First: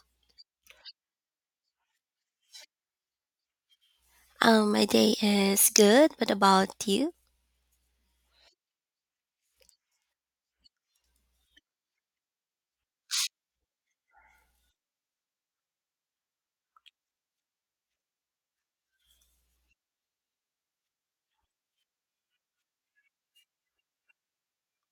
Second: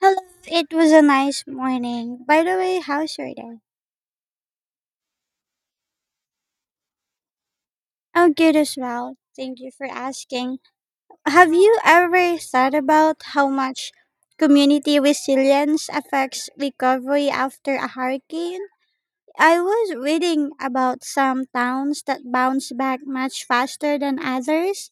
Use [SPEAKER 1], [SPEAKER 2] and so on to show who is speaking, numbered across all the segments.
[SPEAKER 1] Hello, it was a nice morning. By the way, how's your day?
[SPEAKER 2] My day is good. What about you?
[SPEAKER 1] I'm good as well. Thank you for asking. Have you ever thought about how much community resilience affects recovery after a hurricane? I was reading about some towns that bounce back much faster than others,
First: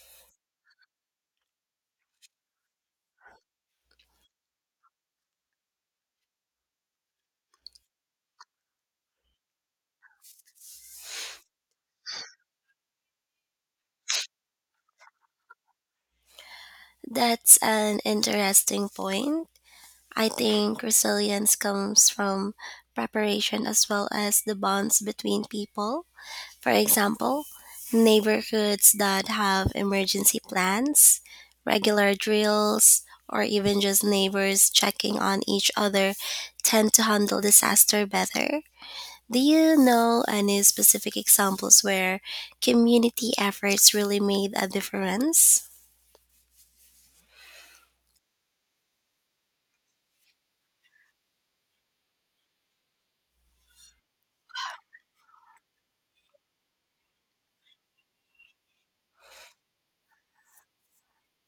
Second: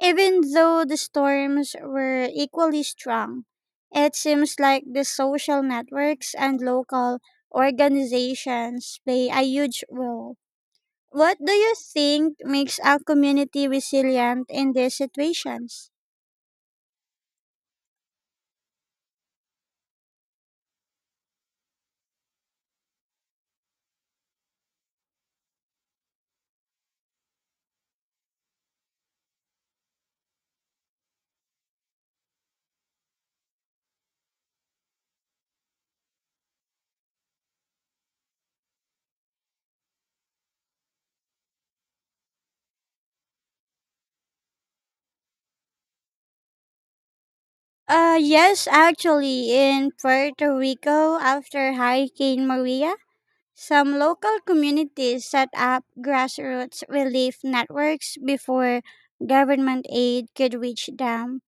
[SPEAKER 1] even though the storms were equally strong, it seems like the social networks and local organizations play a huge role. What do you think makes a community resilient in these situations?
[SPEAKER 2] That's an interesting point. I think resilience comes from preparation as well as the bonds between people. For example, neighborhoods that have emergency plans, regular drills, or even just neighbors checking on each other tend to handle disaster better. Do you know any specific examples where community efforts really made a difference?
[SPEAKER 1] Yes, actually, in Puerto Rico, after Hurricane Maria, some local communities set up grassroots relief networks before government aid could reach them.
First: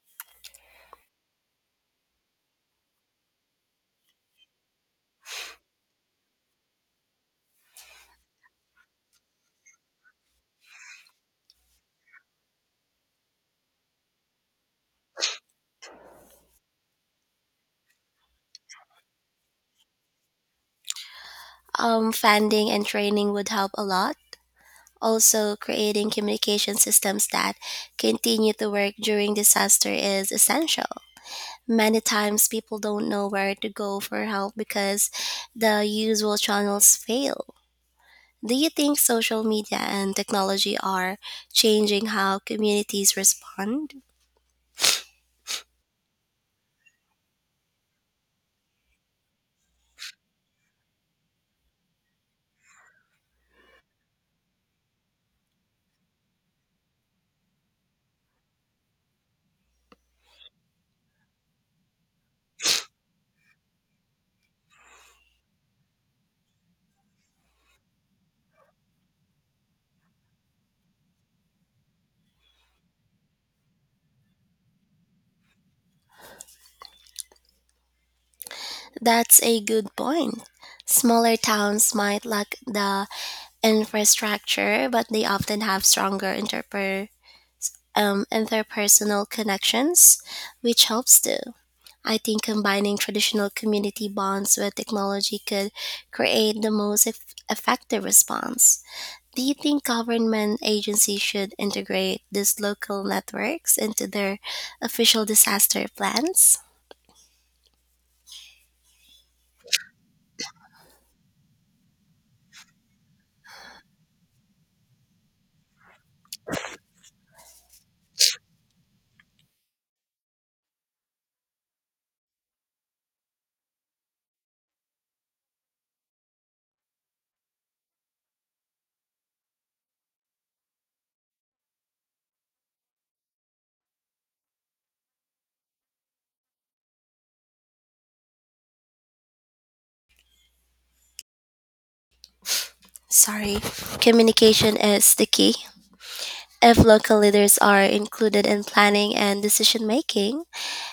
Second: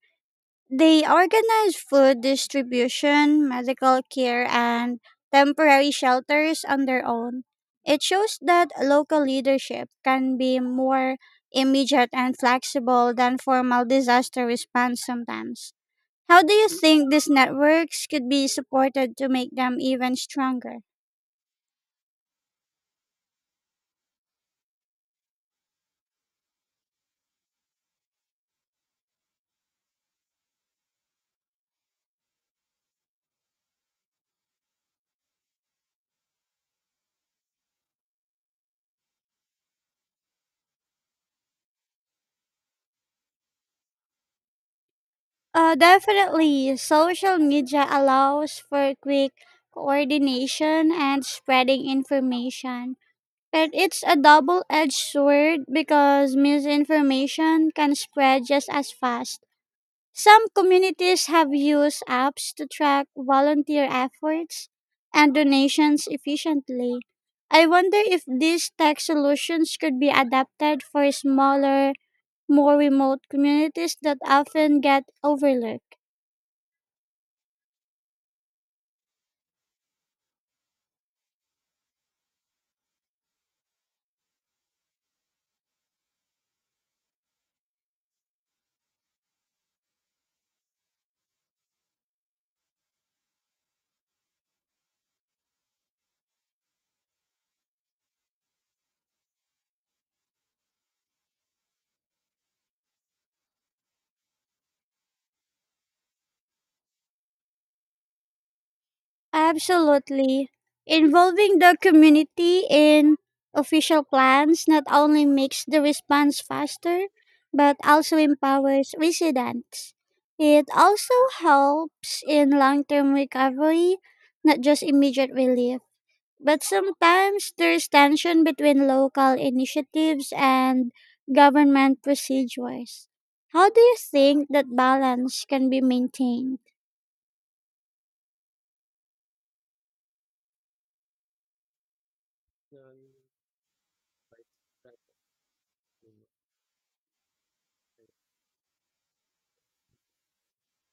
[SPEAKER 1] They organize food distribution, medical care, and temporary shelters on their own. It shows that local leadership can be more immediate and flexible than formal disaster response sometimes. How do you think these networks could be supported to make them even stronger?
[SPEAKER 2] Funding and training would help a lot. Also, creating communication systems that continue to work during disaster is essential. Many times, people don't know where to go for help because the usual channels fail. Do you think social media and technology are changing how communities respond?
[SPEAKER 1] Definitely, social media allows for quick coordination and spreading information. But it's a double edged sword because misinformation can spread just as fast. Some communities have used apps to track volunteer efforts and donations efficiently. I wonder if these tech solutions could be adapted for smaller, more remote communities that often get overlooked.
[SPEAKER 2] That's a good point. Smaller towns might lack the infrastructure, but they often have stronger interpersonal connections, which helps too. I think combining traditional community bonds with technology could create the most effective response. Do you think government agencies should integrate these local networks into their official disaster plans?
[SPEAKER 1] Absolutely. Involving the community in official plans not only makes the response faster, but also empowers residents. It also helps in long term recovery, not just immediate relief. But sometimes there's tension between local initiatives and government procedures. How do you think that balance can be maintained?
[SPEAKER 2] Sorry, communication is the key. If local leaders are included in planning and decision making,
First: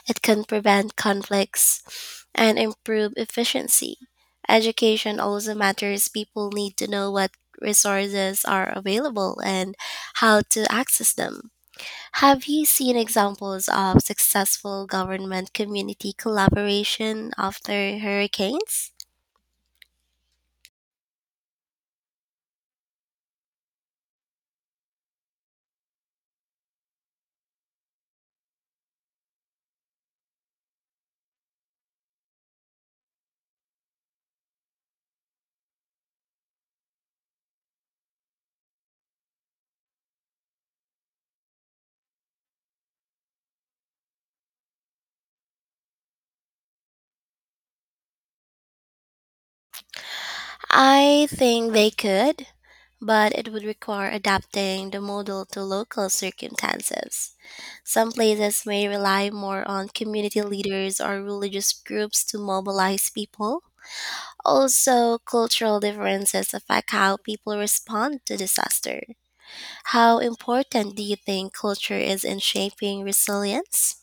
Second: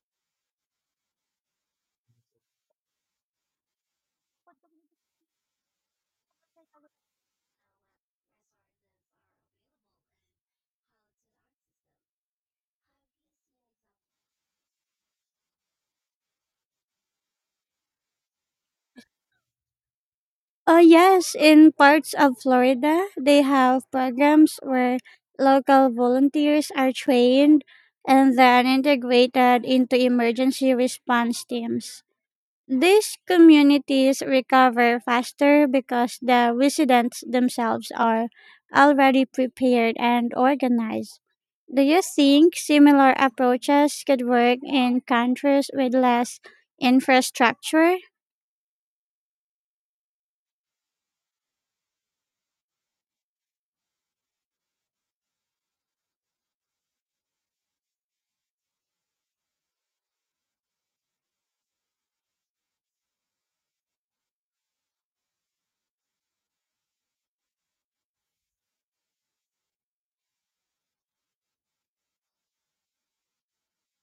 [SPEAKER 2] it can prevent conflicts and improve efficiency. Education also matters. People need to know what resources are available and how to access them. Have you seen examples of successful government community collaboration after hurricanes?
[SPEAKER 1] Yes, in parts of Florida, they have programs where local volunteers are trained and then integrated into emergency response teams. These communities recover faster because the residents themselves are already prepared and organized. Do you think similar approaches could work in countries with less infrastructure?
[SPEAKER 2] I think they could, but it would require adapting the model to local circumstances. Some places may rely more on community leaders or religious groups to mobilize people. Also, cultural differences affect how people respond to disaster. How important do you think culture is in shaping resilience?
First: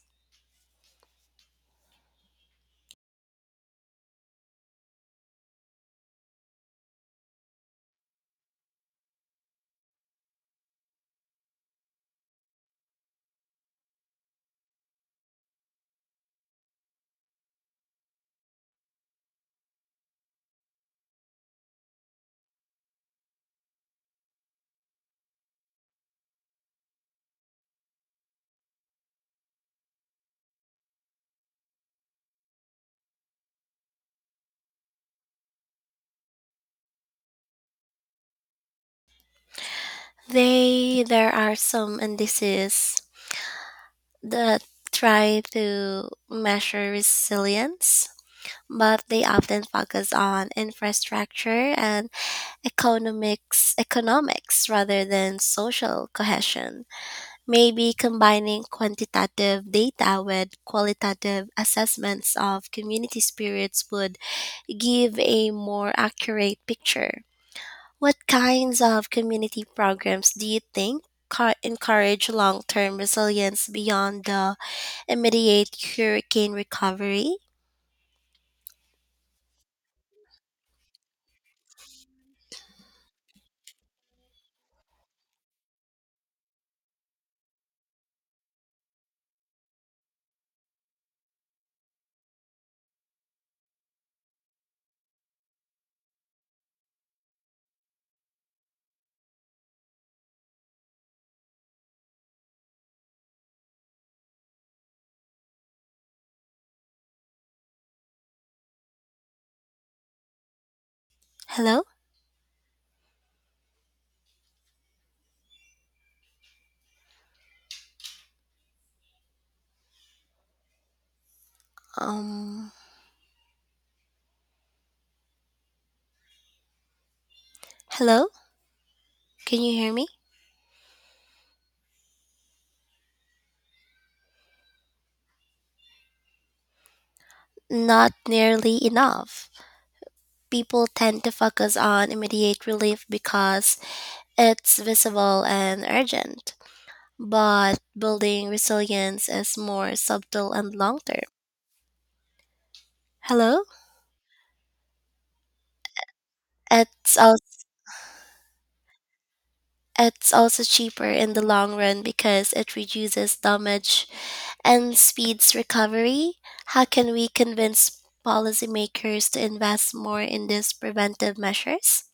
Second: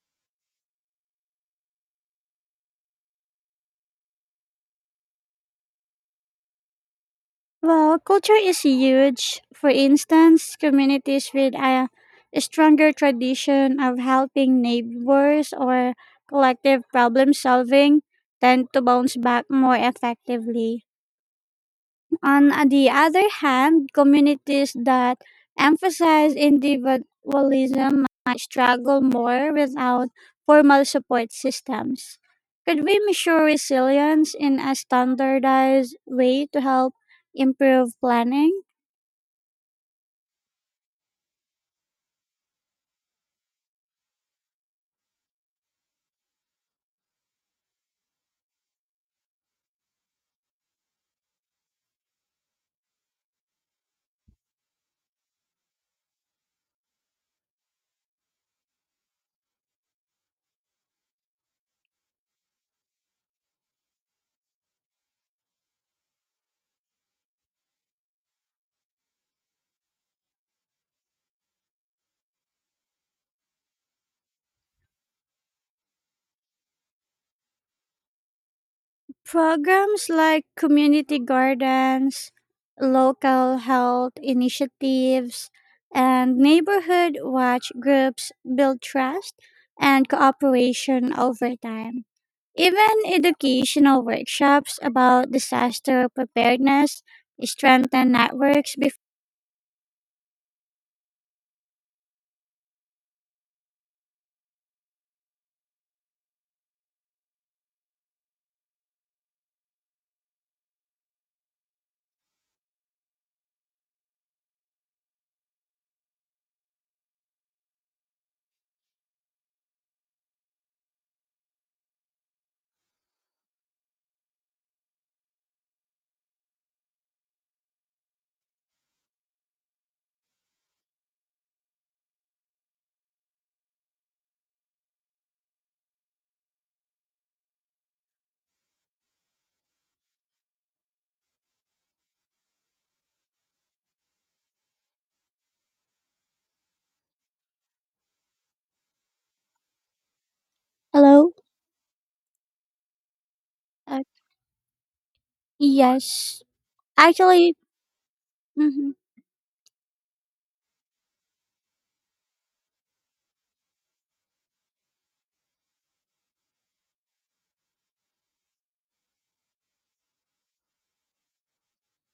[SPEAKER 1] Well, culture is huge. For instance, communities with a stronger tradition of helping neighbors or collective problem solving tend to bounce back more effectively. On the other hand, communities that emphasize individualism might struggle more without formal support systems. Could we measure resilience in a standardized way to help improve planning?
[SPEAKER 2] They There are some indices that try to measure resilience, but they often focus on infrastructure and economics rather than social cohesion. Maybe combining quantitative data with qualitative assessments of community spirits would give a more accurate picture. What kinds of community programs do you think encourage long-term resilience beyond the immediate hurricane recovery?
[SPEAKER 1] Programs like community gardens, local health initiatives, and neighborhood watch groups build trust and cooperation over time. Even educational workshops about disaster preparedness strengthen networks.
[SPEAKER 2] Hello. um Hello, can you hear me? Not nearly enough people tend to focus on immediate relief because it's visible and urgent. But building resilience is more subtle and long term.
[SPEAKER 1] Hello?
[SPEAKER 2] Hello?
[SPEAKER 1] Uh, yes.
[SPEAKER 2] It's also
[SPEAKER 1] Actually, mhm.
[SPEAKER 2] it's also cheaper in the long run because it reduces damage and speeds recovery. How can we convince policymakers to invest more in these preventive measures?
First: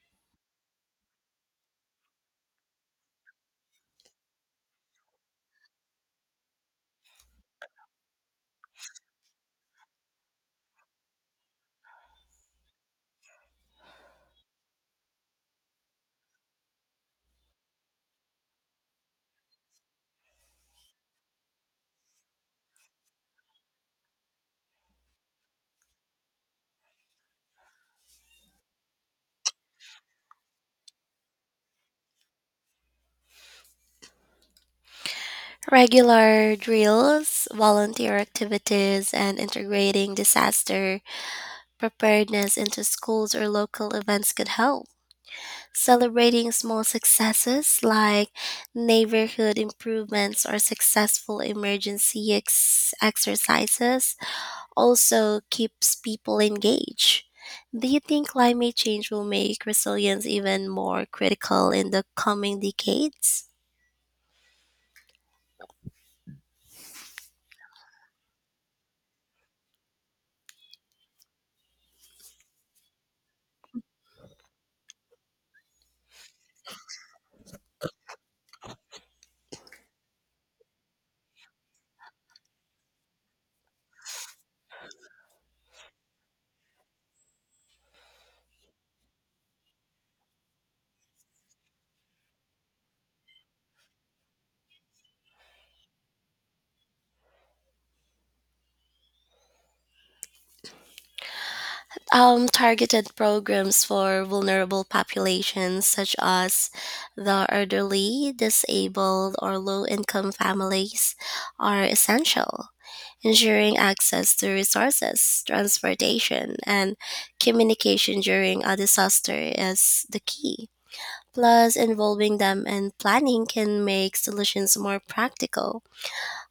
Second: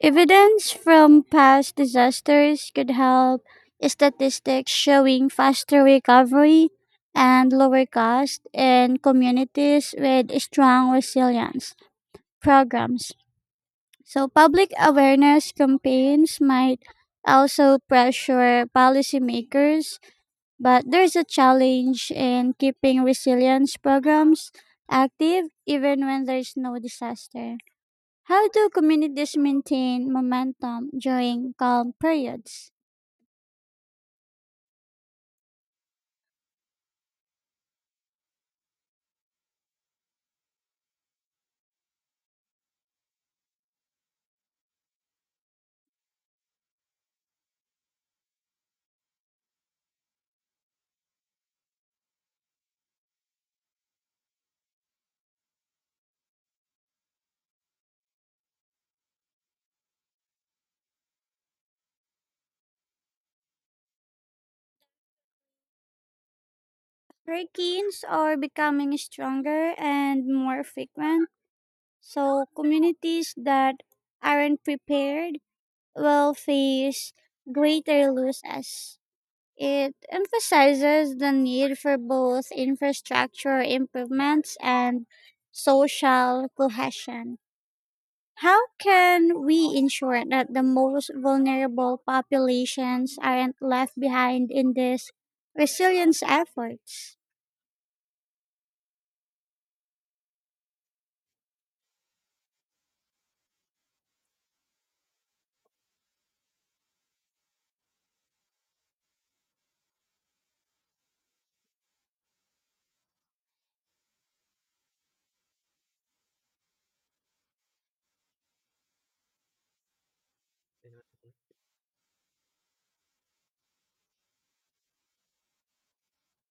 [SPEAKER 1] Evidence from past disasters could help statistics showing faster recovery and lower cost in communities with strong resilience programs. So, public awareness campaigns might also pressure policymakers, but there's a challenge in keeping resilience programs active even when there's no disaster. How do communities maintain momentum during calm periods?
[SPEAKER 2] Regular drills, volunteer activities, and integrating disaster preparedness into schools or local events could help. Celebrating small successes like neighborhood improvements or successful exercises also keeps people engaged. Do you think climate change will make resilience even more critical in the coming decades?
[SPEAKER 1] Hurricanes are becoming stronger and more frequent, so communities that aren't prepared will face greater losses. It emphasizes the need for both infrastructure improvements and social cohesion. How can we ensure that the most vulnerable populations aren't left behind in these resilience efforts?
[SPEAKER 2] Targeted programs for vulnerable populations such as the elderly, disabled, or low income families are essential. Ensuring access to resources, transportation, and communication during a disaster is the key. Plus, involving them in planning can make solutions more practical.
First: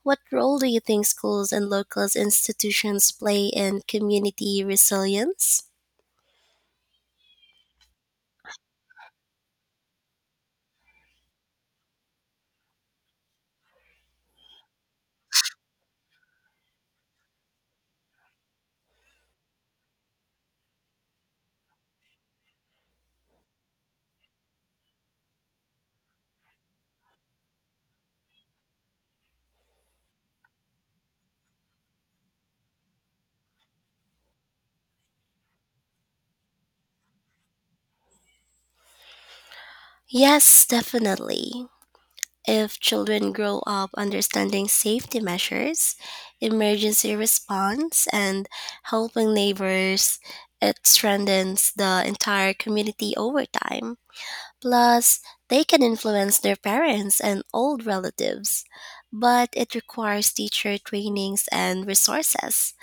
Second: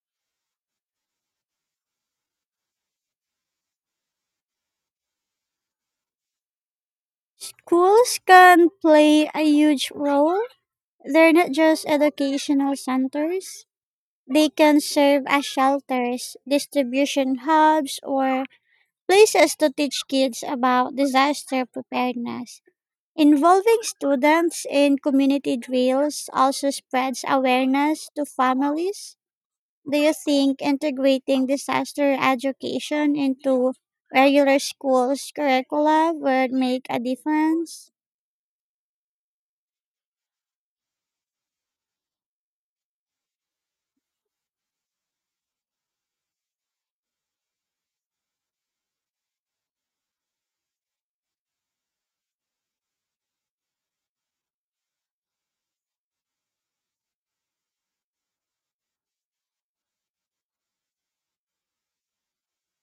[SPEAKER 2] What role do you think schools and local institutions play in community resilience?
[SPEAKER 1] Schools can play a huge role. They're not just educational centers. They can serve as shelters, distribution hubs, or places to teach kids about disaster preparedness. Involving students in community drills also spreads awareness to families. Do you think integrating disaster education into regular schools curricula would make a difference?
[SPEAKER 2] Yes, definitely. If children grow up understanding safety measures, emergency response, and helping neighbors, it strengthens the entire community over time. Plus, they can influence their parents and old relatives. But it requires teacher trainings and resources.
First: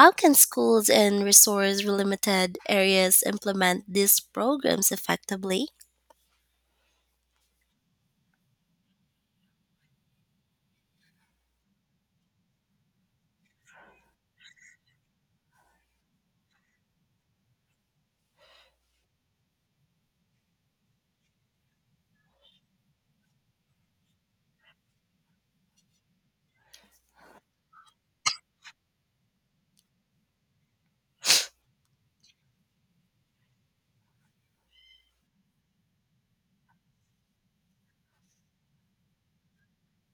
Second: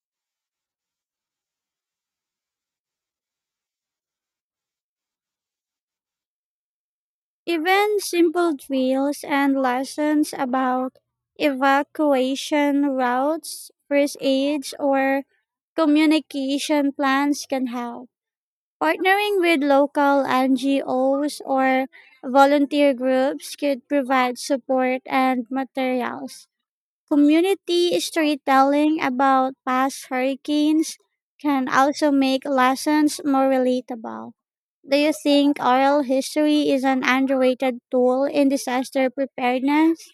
[SPEAKER 2] How can schools in resource limited areas implement these programs effectively?
[SPEAKER 1] Even simple drills and lessons about evacuation routes, first aids, or communication plans can help. Partnering with local NGOs or volunteer groups could provide support and materials. Community storytelling about past hurricanes can also make lessons more relatable. Do you think oral history is an underrated tool in disaster preparedness?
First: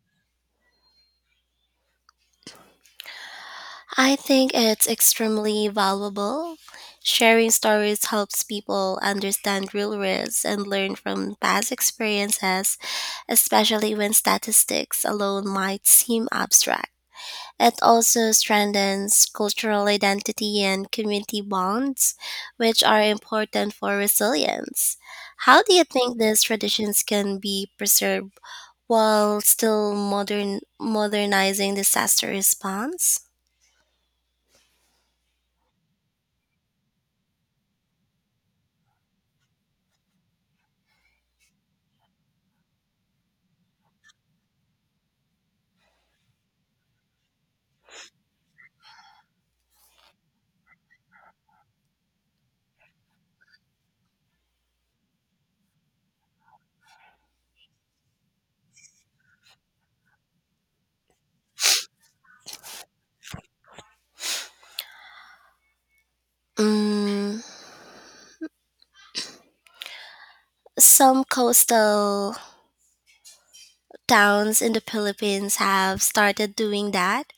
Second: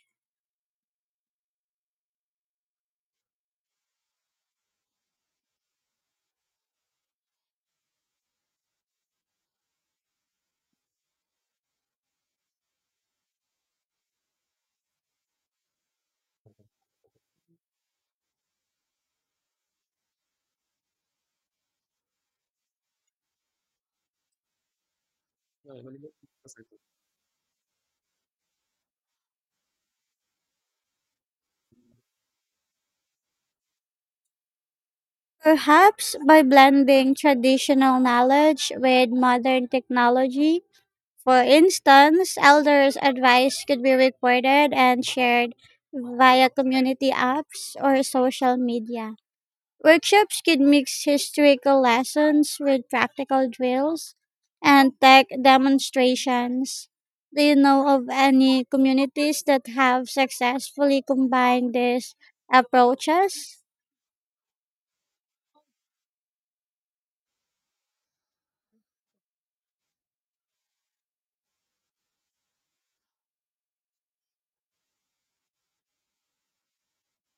[SPEAKER 2] I think it's extremely valuable. Sharing stories helps people understand real risks and learn from past experiences, especially when statistics alone might seem abstract. It also strengthens cultural identity and community bonds, which are important for resilience. How do you think these traditions can be preserved while still modernizing disaster response?
[SPEAKER 1] Perhaps by blending traditional knowledge with modern technology. For instance, elders' advice could be recorded and shared via community apps or social media. Workshops could mix historical lessons with practical drills and tech demonstrations. Do you know of any communities that have successfully combined these approaches?
[SPEAKER 2] Mm, some coastal towns in the Philippines have started doing that,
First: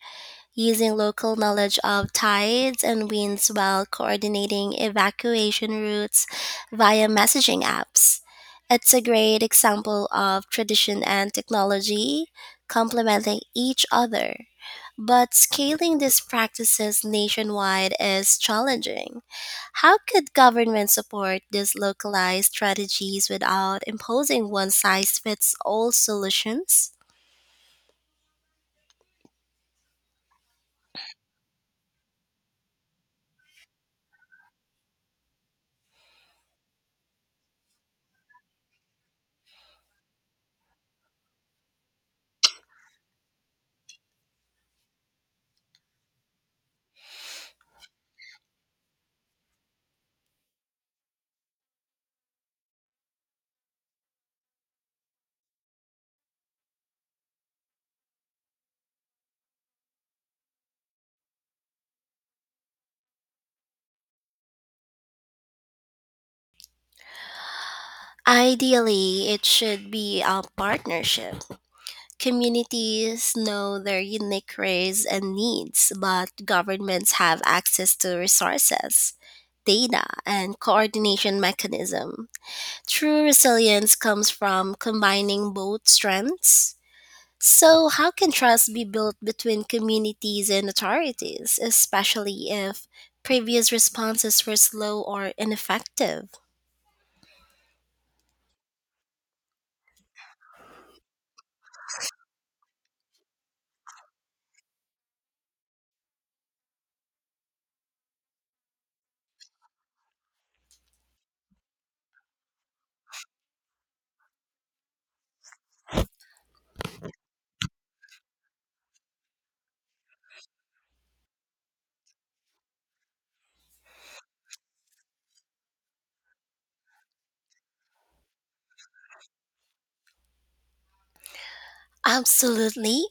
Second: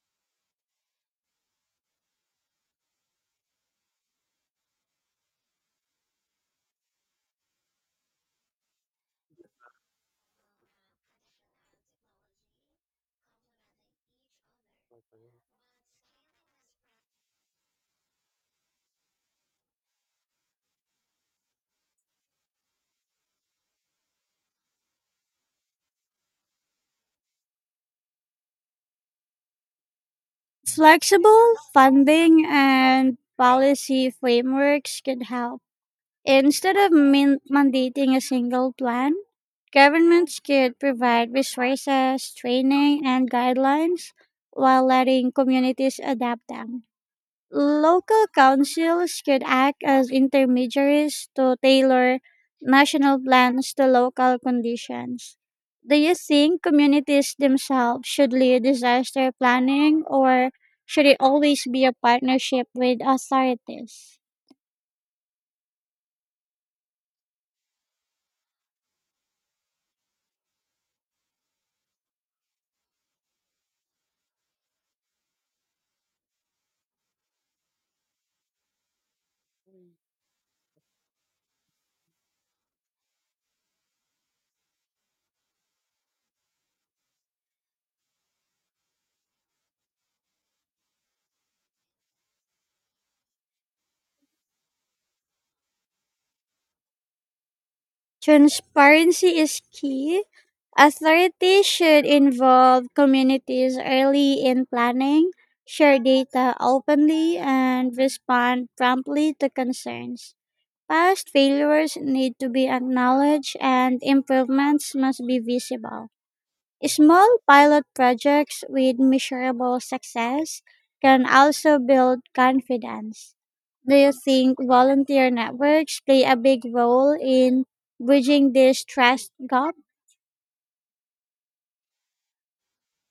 [SPEAKER 2] using local knowledge of tides and winds while coordinating evacuation routes via messaging apps. It's a great example of tradition and technology complementing each other. But scaling these practices nationwide is challenging. How could government support these localized strategies without imposing one size fits all solutions?
[SPEAKER 1] Flexible funding and policy frameworks could help. Instead of mandating a single plan, governments could provide resources, training, and guidelines while letting communities adapt them. Local councils could act as intermediaries to tailor national plans to local conditions. Do you think communities themselves should lead disaster planning or should it always be a partnership with authorities?
[SPEAKER 2] Ideally, it should be a partnership. Communities know their unique race and needs, but governments have access to resources, data, and coordination mechanism. True resilience comes from combining both strengths. So, how can trust be built between communities and authorities, especially if previous responses were slow or ineffective?
[SPEAKER 1] Transparency is key. Authorities should involve communities early in planning, share data openly, and respond promptly to concerns. Past failures need to be acknowledged and improvements must be visible. Small pilot projects with measurable success can also build confidence. Do you think volunteer networks play a big role in bridging this trust gap?
[SPEAKER 2] Absolutely.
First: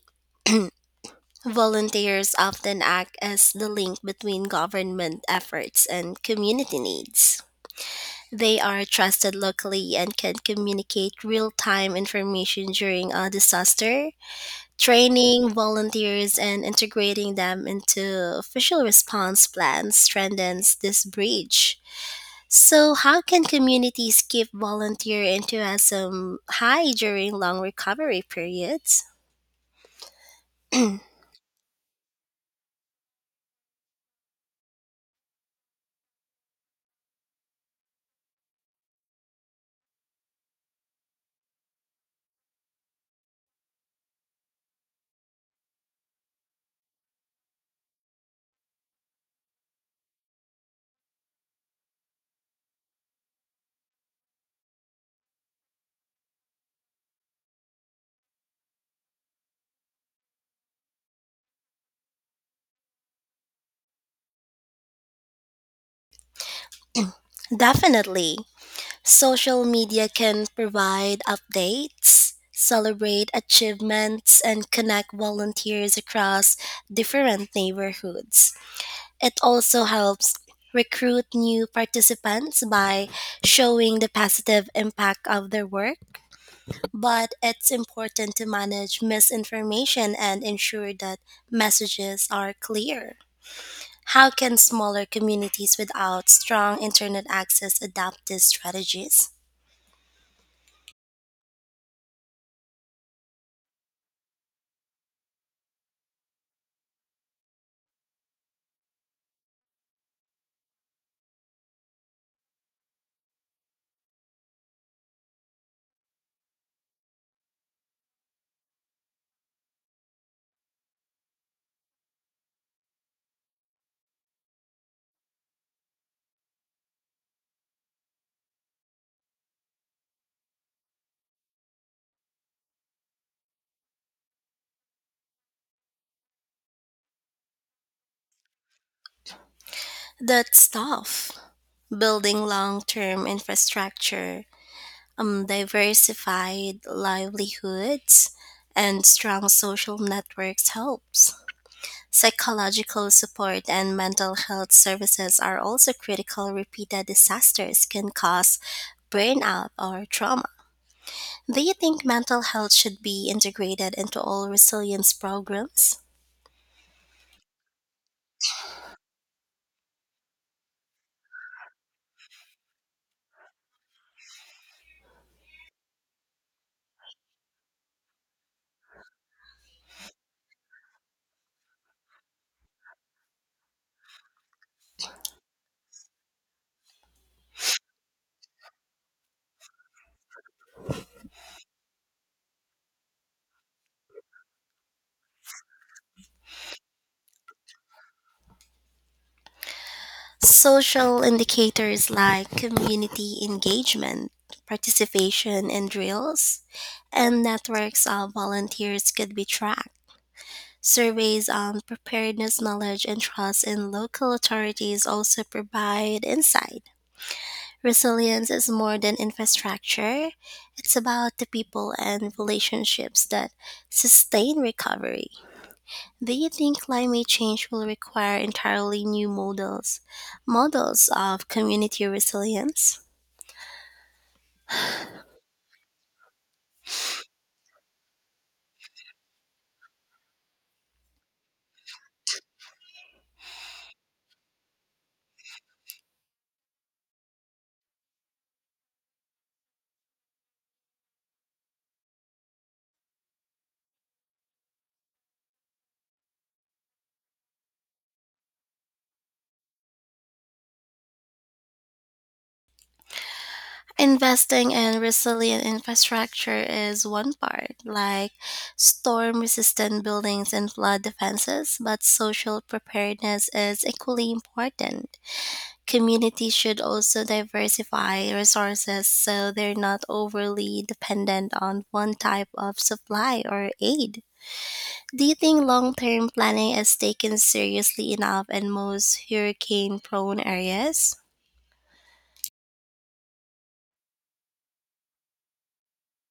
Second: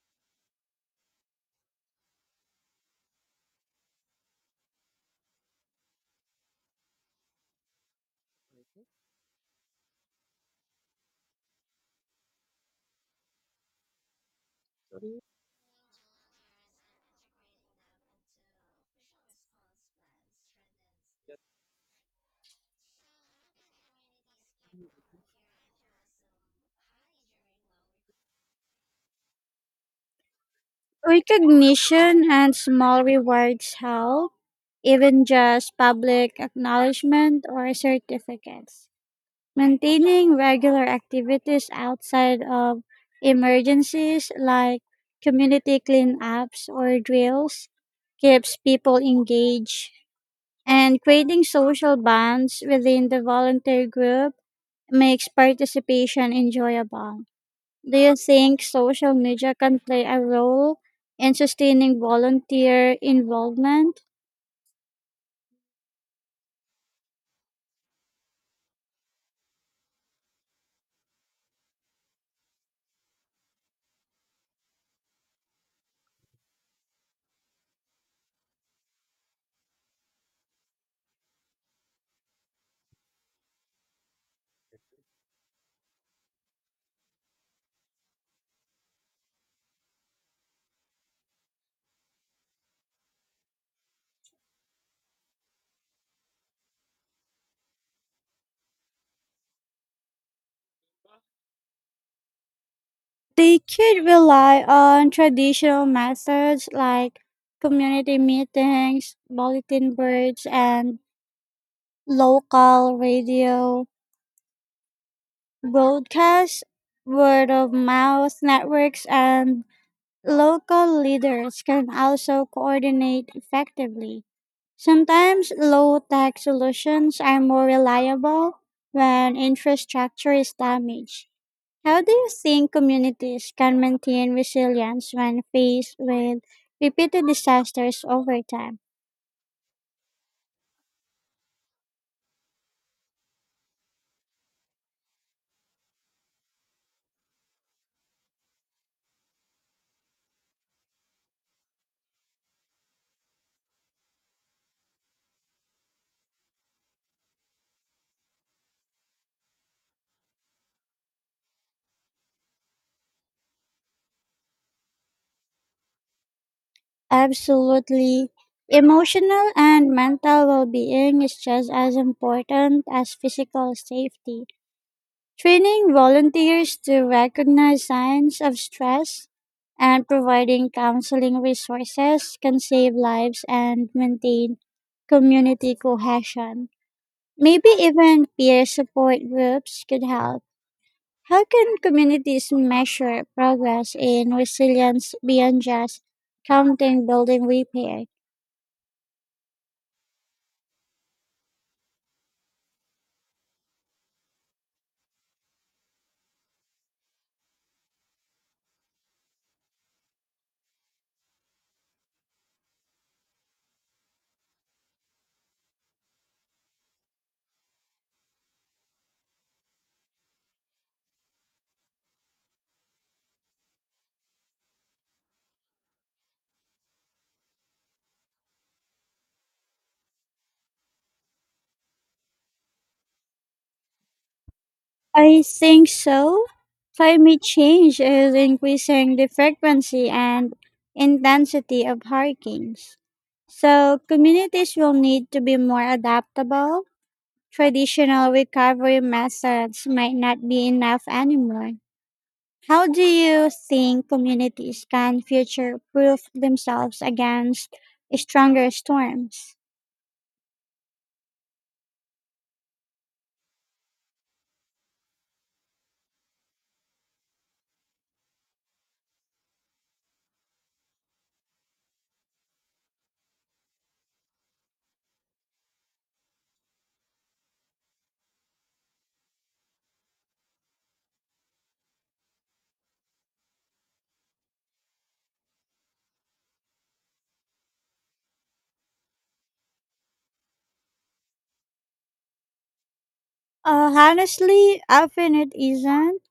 [SPEAKER 2] Volunteers often act as the link between government efforts and community needs. They are trusted locally and can communicate real time information during a disaster. Training volunteers and integrating them into official response plans strengthens this bridge. So, how can communities keep volunteer enthusiasm high during long recovery periods?
[SPEAKER 1] Recognition and small rewards help, even just public acknowledgement or certificates. Maintaining regular activities outside of emergencies like community cleanups or drills keeps people engaged, and creating social bonds within the volunteer group makes participation enjoyable. Do you think social media can play a role in sustaining volunteer involvement?
[SPEAKER 2] Definitely. Social media can provide updates, celebrate achievements, and connect volunteers across different neighborhoods. It also helps recruit new participants by showing the positive impact of their work, but it's important to manage misinformation and ensure that messages are clear. How can smaller communities without strong internet access adapt these strategies?
[SPEAKER 1] They could rely on traditional methods like community meetings, bulletin boards, and local radio broadcasts. Word of mouth networks and local leaders can also coordinate effectively. Sometimes low tech solutions are more reliable when infrastructure is damaged. How do you think communities can maintain resilience when faced with repeated disasters over time?
[SPEAKER 2] That's tough. Building long term infrastructure, diversified livelihoods, and strong social networks helps. Psychological support and mental health services are also critical. Repeated disasters can cause burnout or trauma. Do you think mental health should be integrated into all resilience programs?
[SPEAKER 1] Absolutely. Emotional and mental well being is just as important as physical safety. Training volunteers to recognize signs of stress and providing counseling resources can save lives and maintain community cohesion. Maybe even peer support groups could help. How can communities measure progress in resilience beyond just counting building repair?
[SPEAKER 2] Social indicators like community engagement, participation in drills, and networks of volunteers could be tracked. Surveys on preparedness knowledge and trust in local authorities also provide insight. Resilience is more than infrastructure, it's about the people and relationships that sustain recovery. Do you think climate change will require entirely new models of community resilience?
[SPEAKER 1] I think so. Climate change is increasing the frequency and intensity of hurricanes. So, communities will need to be more adaptable. Traditional recovery methods might not be enough anymore. How do you think communities can future proof themselves against stronger storms?
[SPEAKER 2] Investing in resilient infrastructure is one part, like storm resistant buildings and flood defenses, but social preparedness is equally important. Communities should also diversify resources so they're not overly dependent on one type of supply or aid. Do you think long term planning is taken seriously enough in most hurricane prone areas?
[SPEAKER 1] Honestly, often it isn't.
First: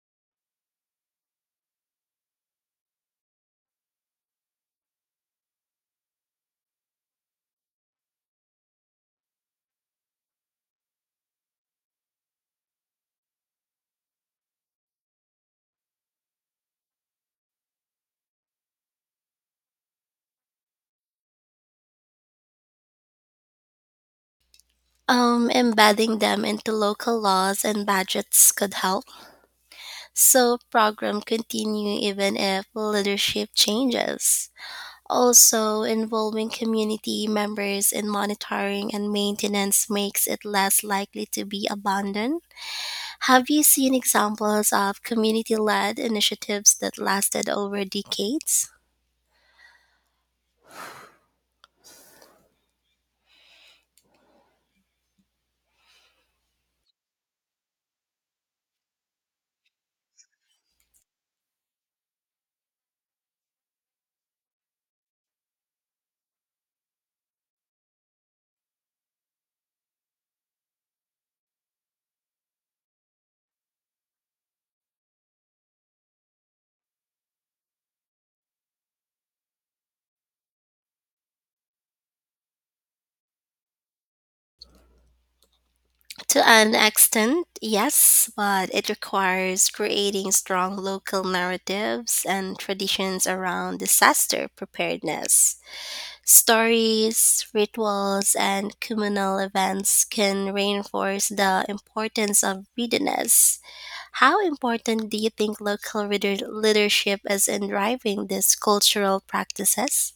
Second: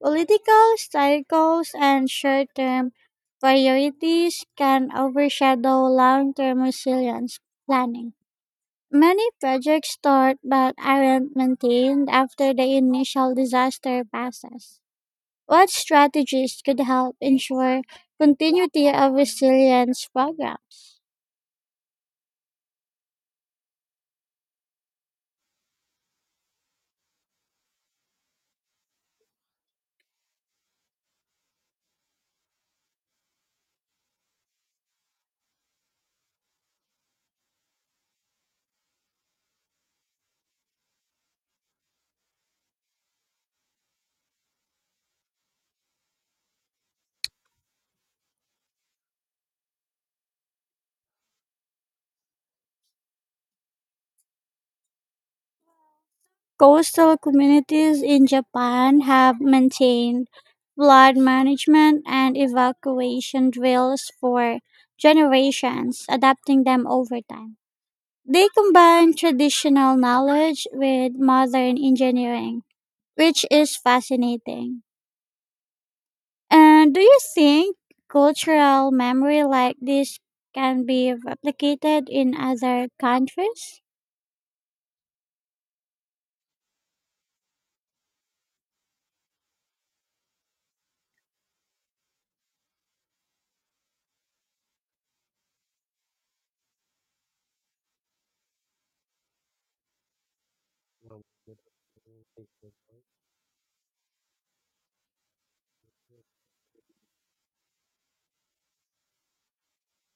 [SPEAKER 1] Political cycles and short term priorities can overshadow long term resilience planning. Many projects start but aren't maintained after the initial disaster passes. What strategies could help ensure continuity of resilience programs?
[SPEAKER 2] Embedding them into local laws and budgets could help, so program continue even if leadership changes. Also, involving community members in monitoring and maintenance makes it less likely to be abandoned. Have you seen examples of community led initiatives that lasted over decades?
[SPEAKER 1] Coastal communities in Japan have maintained flood management and evacuation drills for generations, adapting them over time. They combine traditional knowledge with modern engineering, which is fascinating. And do you think cultural memory like this can be replicated in other countries?
[SPEAKER 2] To an extent, yes, but it requires creating strong local narratives and traditions around disaster preparedness. Stories, rituals, and communal events can reinforce the importance of readiness. How important do you think local leadership is in driving these cultural practices?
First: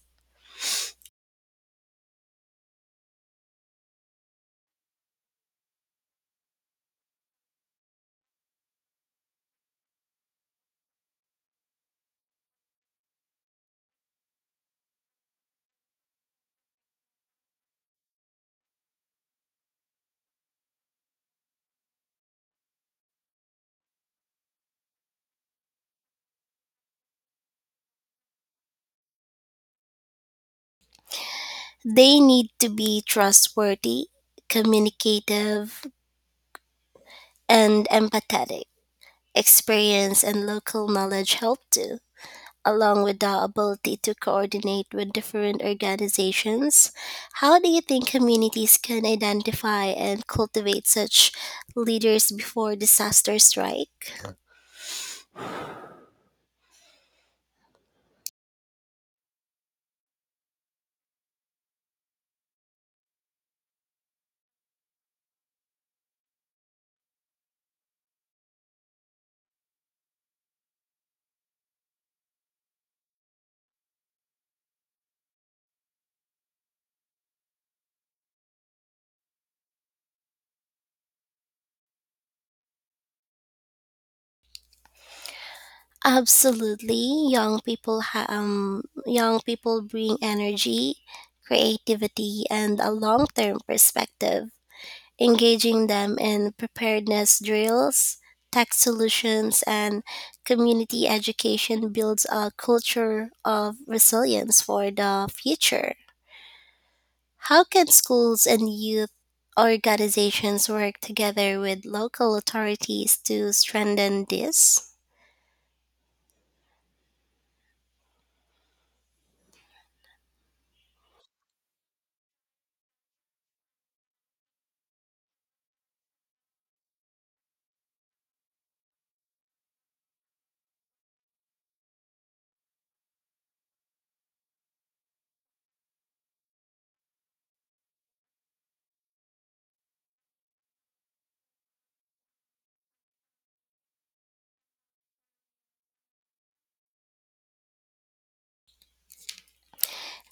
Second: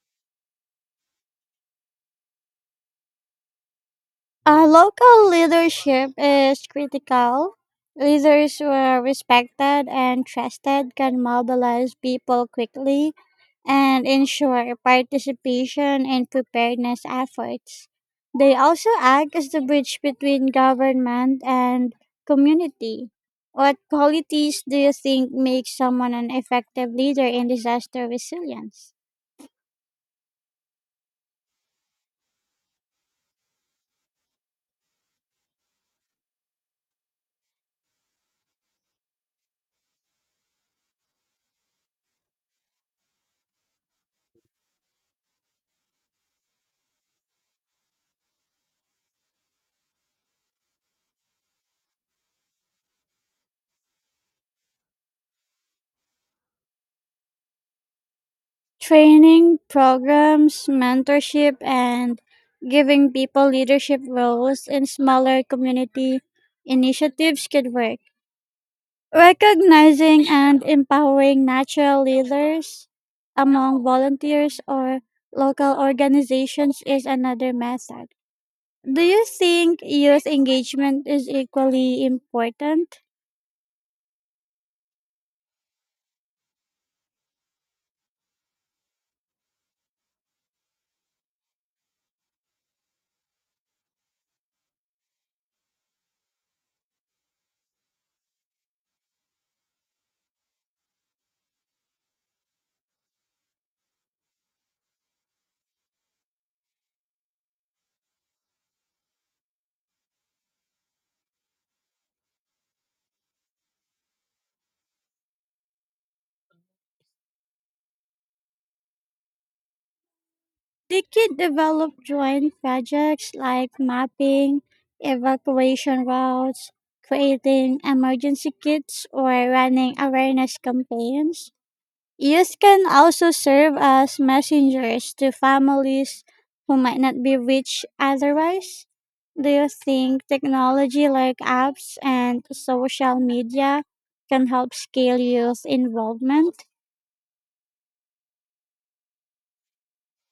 [SPEAKER 1] Local leadership is critical. Leaders who are respected and trusted can mobilize people quickly and ensure participation in preparedness efforts. They also act as the bridge between government and community. What qualities do you think make someone an effective leader in disaster resilience?
[SPEAKER 2] They need to be trustworthy, communicative, and empathetic. Experience and local knowledge help too, along with the ability to coordinate with different organizations. How do you think communities can identify and cultivate such leaders before disasters strike?
[SPEAKER 1] Training, programs, mentorship, and giving people leadership roles in smaller community initiatives could work. Recognizing and empowering natural leaders among volunteers or local organizations is another method. Do you think youth engagement is equally important?
[SPEAKER 2] Absolutely, young people bring energy, creativity, and a long-term perspective. Engaging them in preparedness drills, tech solutions, and community education builds a culture of resilience for the future. How can schools and youth organizations work together with local authorities to strengthen this?
[SPEAKER 1] They could develop joint projects like mapping, evacuation routes, creating emergency kits, or running awareness campaigns. Youth can also serve as messengers to families who might not be reached otherwise. Do you think technology like apps and social media can help scale youth involvement?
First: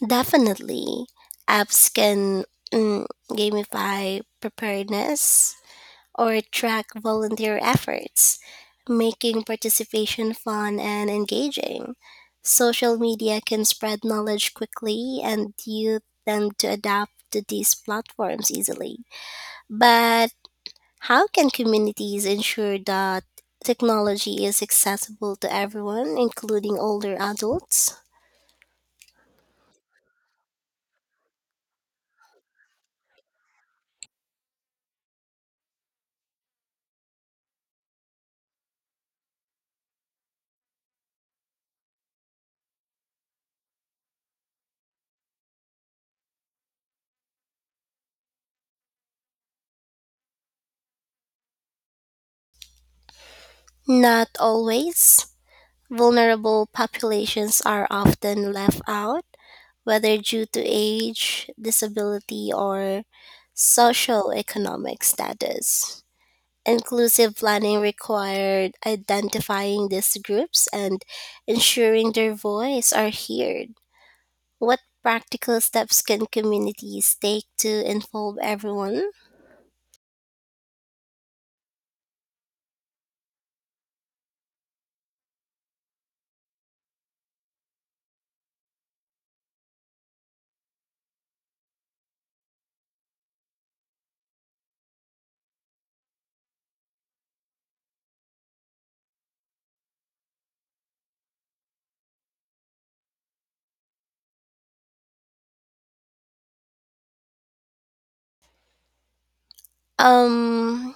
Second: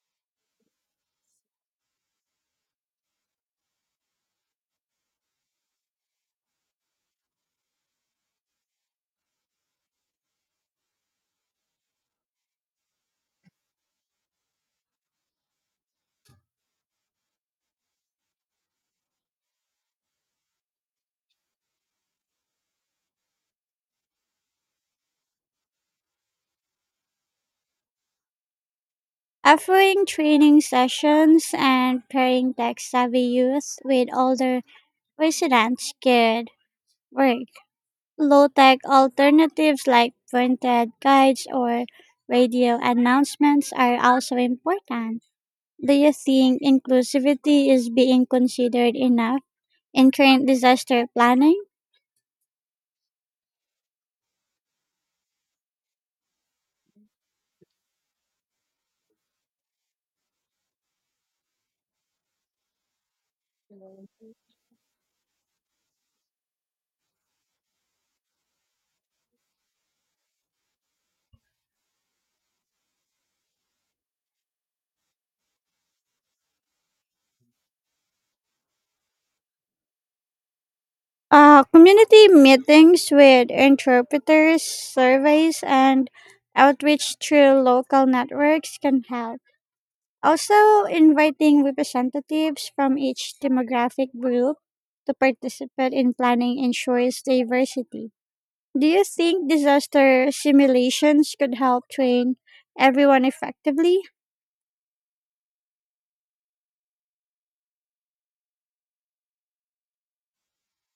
[SPEAKER 2] Definitely, apps can mm, gamify preparedness or track volunteer efforts, making participation fun and engaging. Social media can spread knowledge quickly, and youth tend to adapt to these platforms easily. But how can communities ensure that technology is accessible to everyone, including older adults?
[SPEAKER 1] Offering training sessions and pairing tech savvy youth with older residents could work. Low tech alternatives like printed guides or radio announcements are also important. Do you think inclusivity is being considered enough in current disaster planning?
[SPEAKER 2] Not always. Vulnerable populations are often left out, whether due to age, disability, or socioeconomic status. Inclusive planning required identifying these groups and ensuring their voice are heard. What practical steps can communities take to involve everyone?
[SPEAKER 1] Community meetings with interpreters, surveys, and outreach through local networks can help. Also, inviting representatives from each demographic group to participate in planning ensures diversity. Do you think disaster simulations could help train everyone effectively
[SPEAKER 2] Um,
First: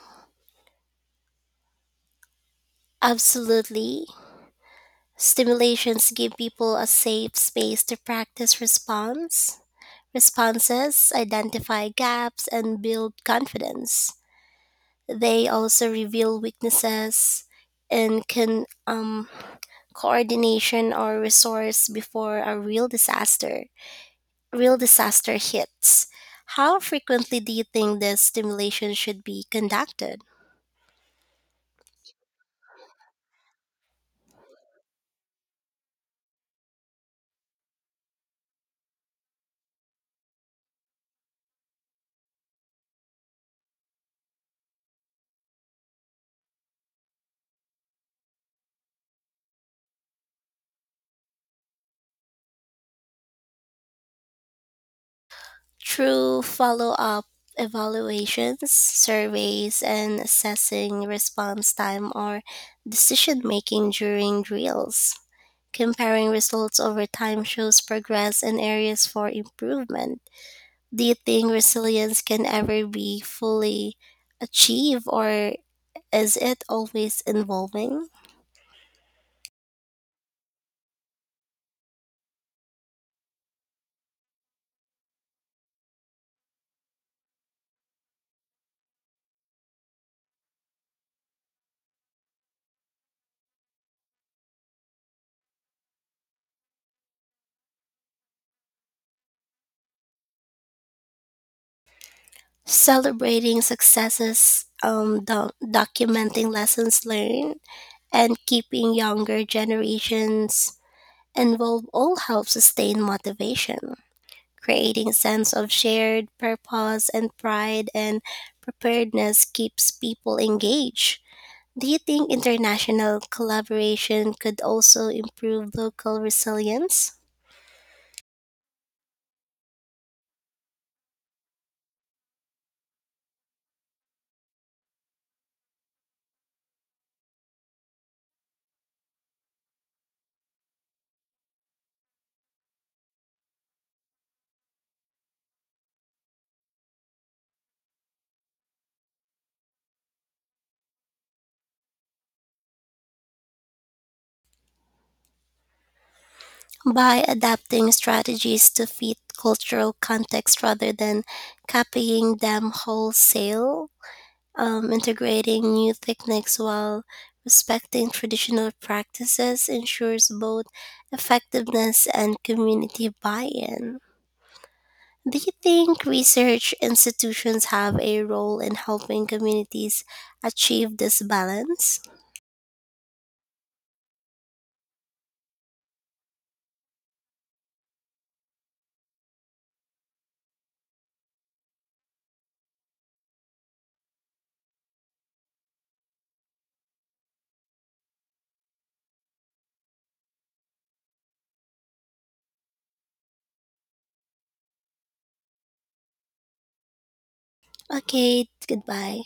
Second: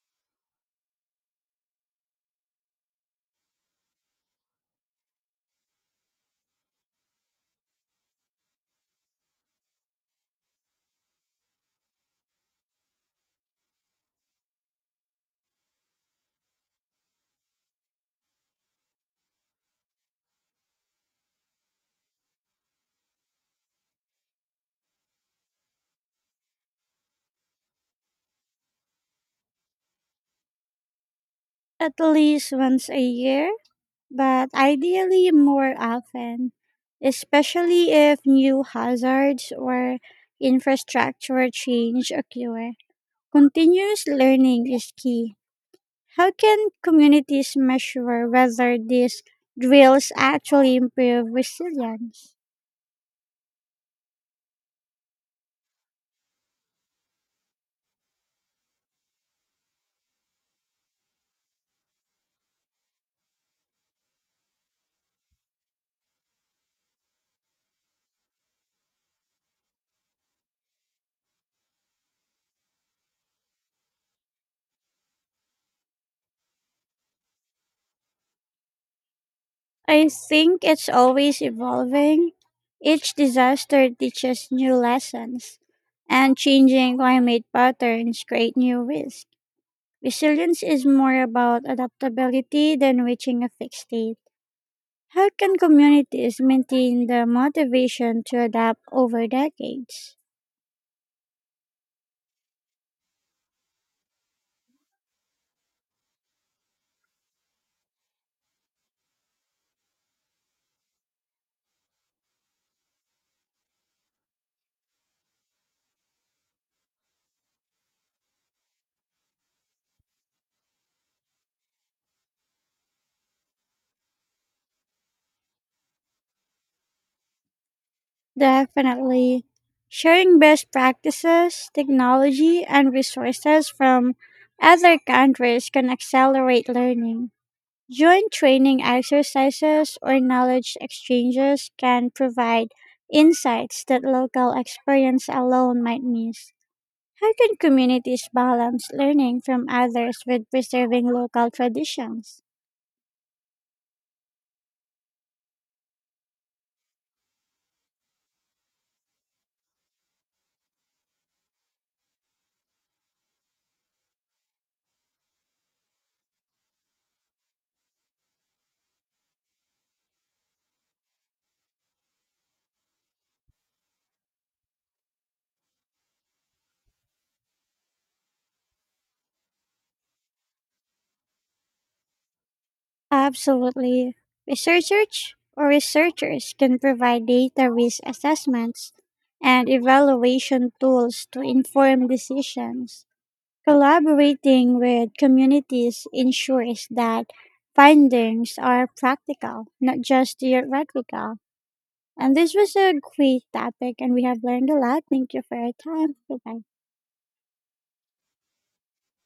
[SPEAKER 2] Absolutely. Stimulations give people a safe space to practice response. Responses identify gaps and build confidence. They also reveal weaknesses in coordination or resource before a real disaster. Real disaster hits. How frequently do you think this stimulation should be conducted?
[SPEAKER 1] at least once a year? But ideally more often, especially if new hazards or infrastructure change occur. Continuous learning is key. How can communities measure whether these drills actually improve resilience?
[SPEAKER 2] Through follow up evaluations, surveys, and assessing response time or decision making during drills. Comparing results over time shows progress and areas for improvement. Do you think resilience can ever be fully achieved, or is it always evolving?
[SPEAKER 1] I think it's always evolving. Each disaster teaches new lessons, and changing climate patterns create new risks. Resilience is more about adaptability than reaching a fixed state. How can communities maintain the motivation to adapt over decades?
[SPEAKER 2] Celebrating successes, documenting lessons learned, and keeping younger generations involved all help sustain motivation. Creating a sense of shared purpose and pride and preparedness keeps people engaged. Do you think international collaboration could also improve local resilience
[SPEAKER 1] Definitely. Sharing best practices, technology, and resources from other countries can accelerate learning. Joint training exercises or knowledge exchanges can provide insights that local experience alone might miss. How can communities balance learning from others with preserving local traditions?
[SPEAKER 2] by adapting strategies to fit cultural context rather than copying them wholesale? Integrating new techniques while respecting traditional practices ensures both effectiveness and community buy-in. Do you think research institutions have a role in helping communities achieve this balance?
[SPEAKER 1] Absolutely. Researchers can provide data risk assessments and evaluation tools to inform decisions. Collaborating with communities ensures that findings are practical, not just theoretical. And this was a great topic, and we have learned a lot. Thank you for your time. Goodbye.
[SPEAKER 2] Okay, goodbye.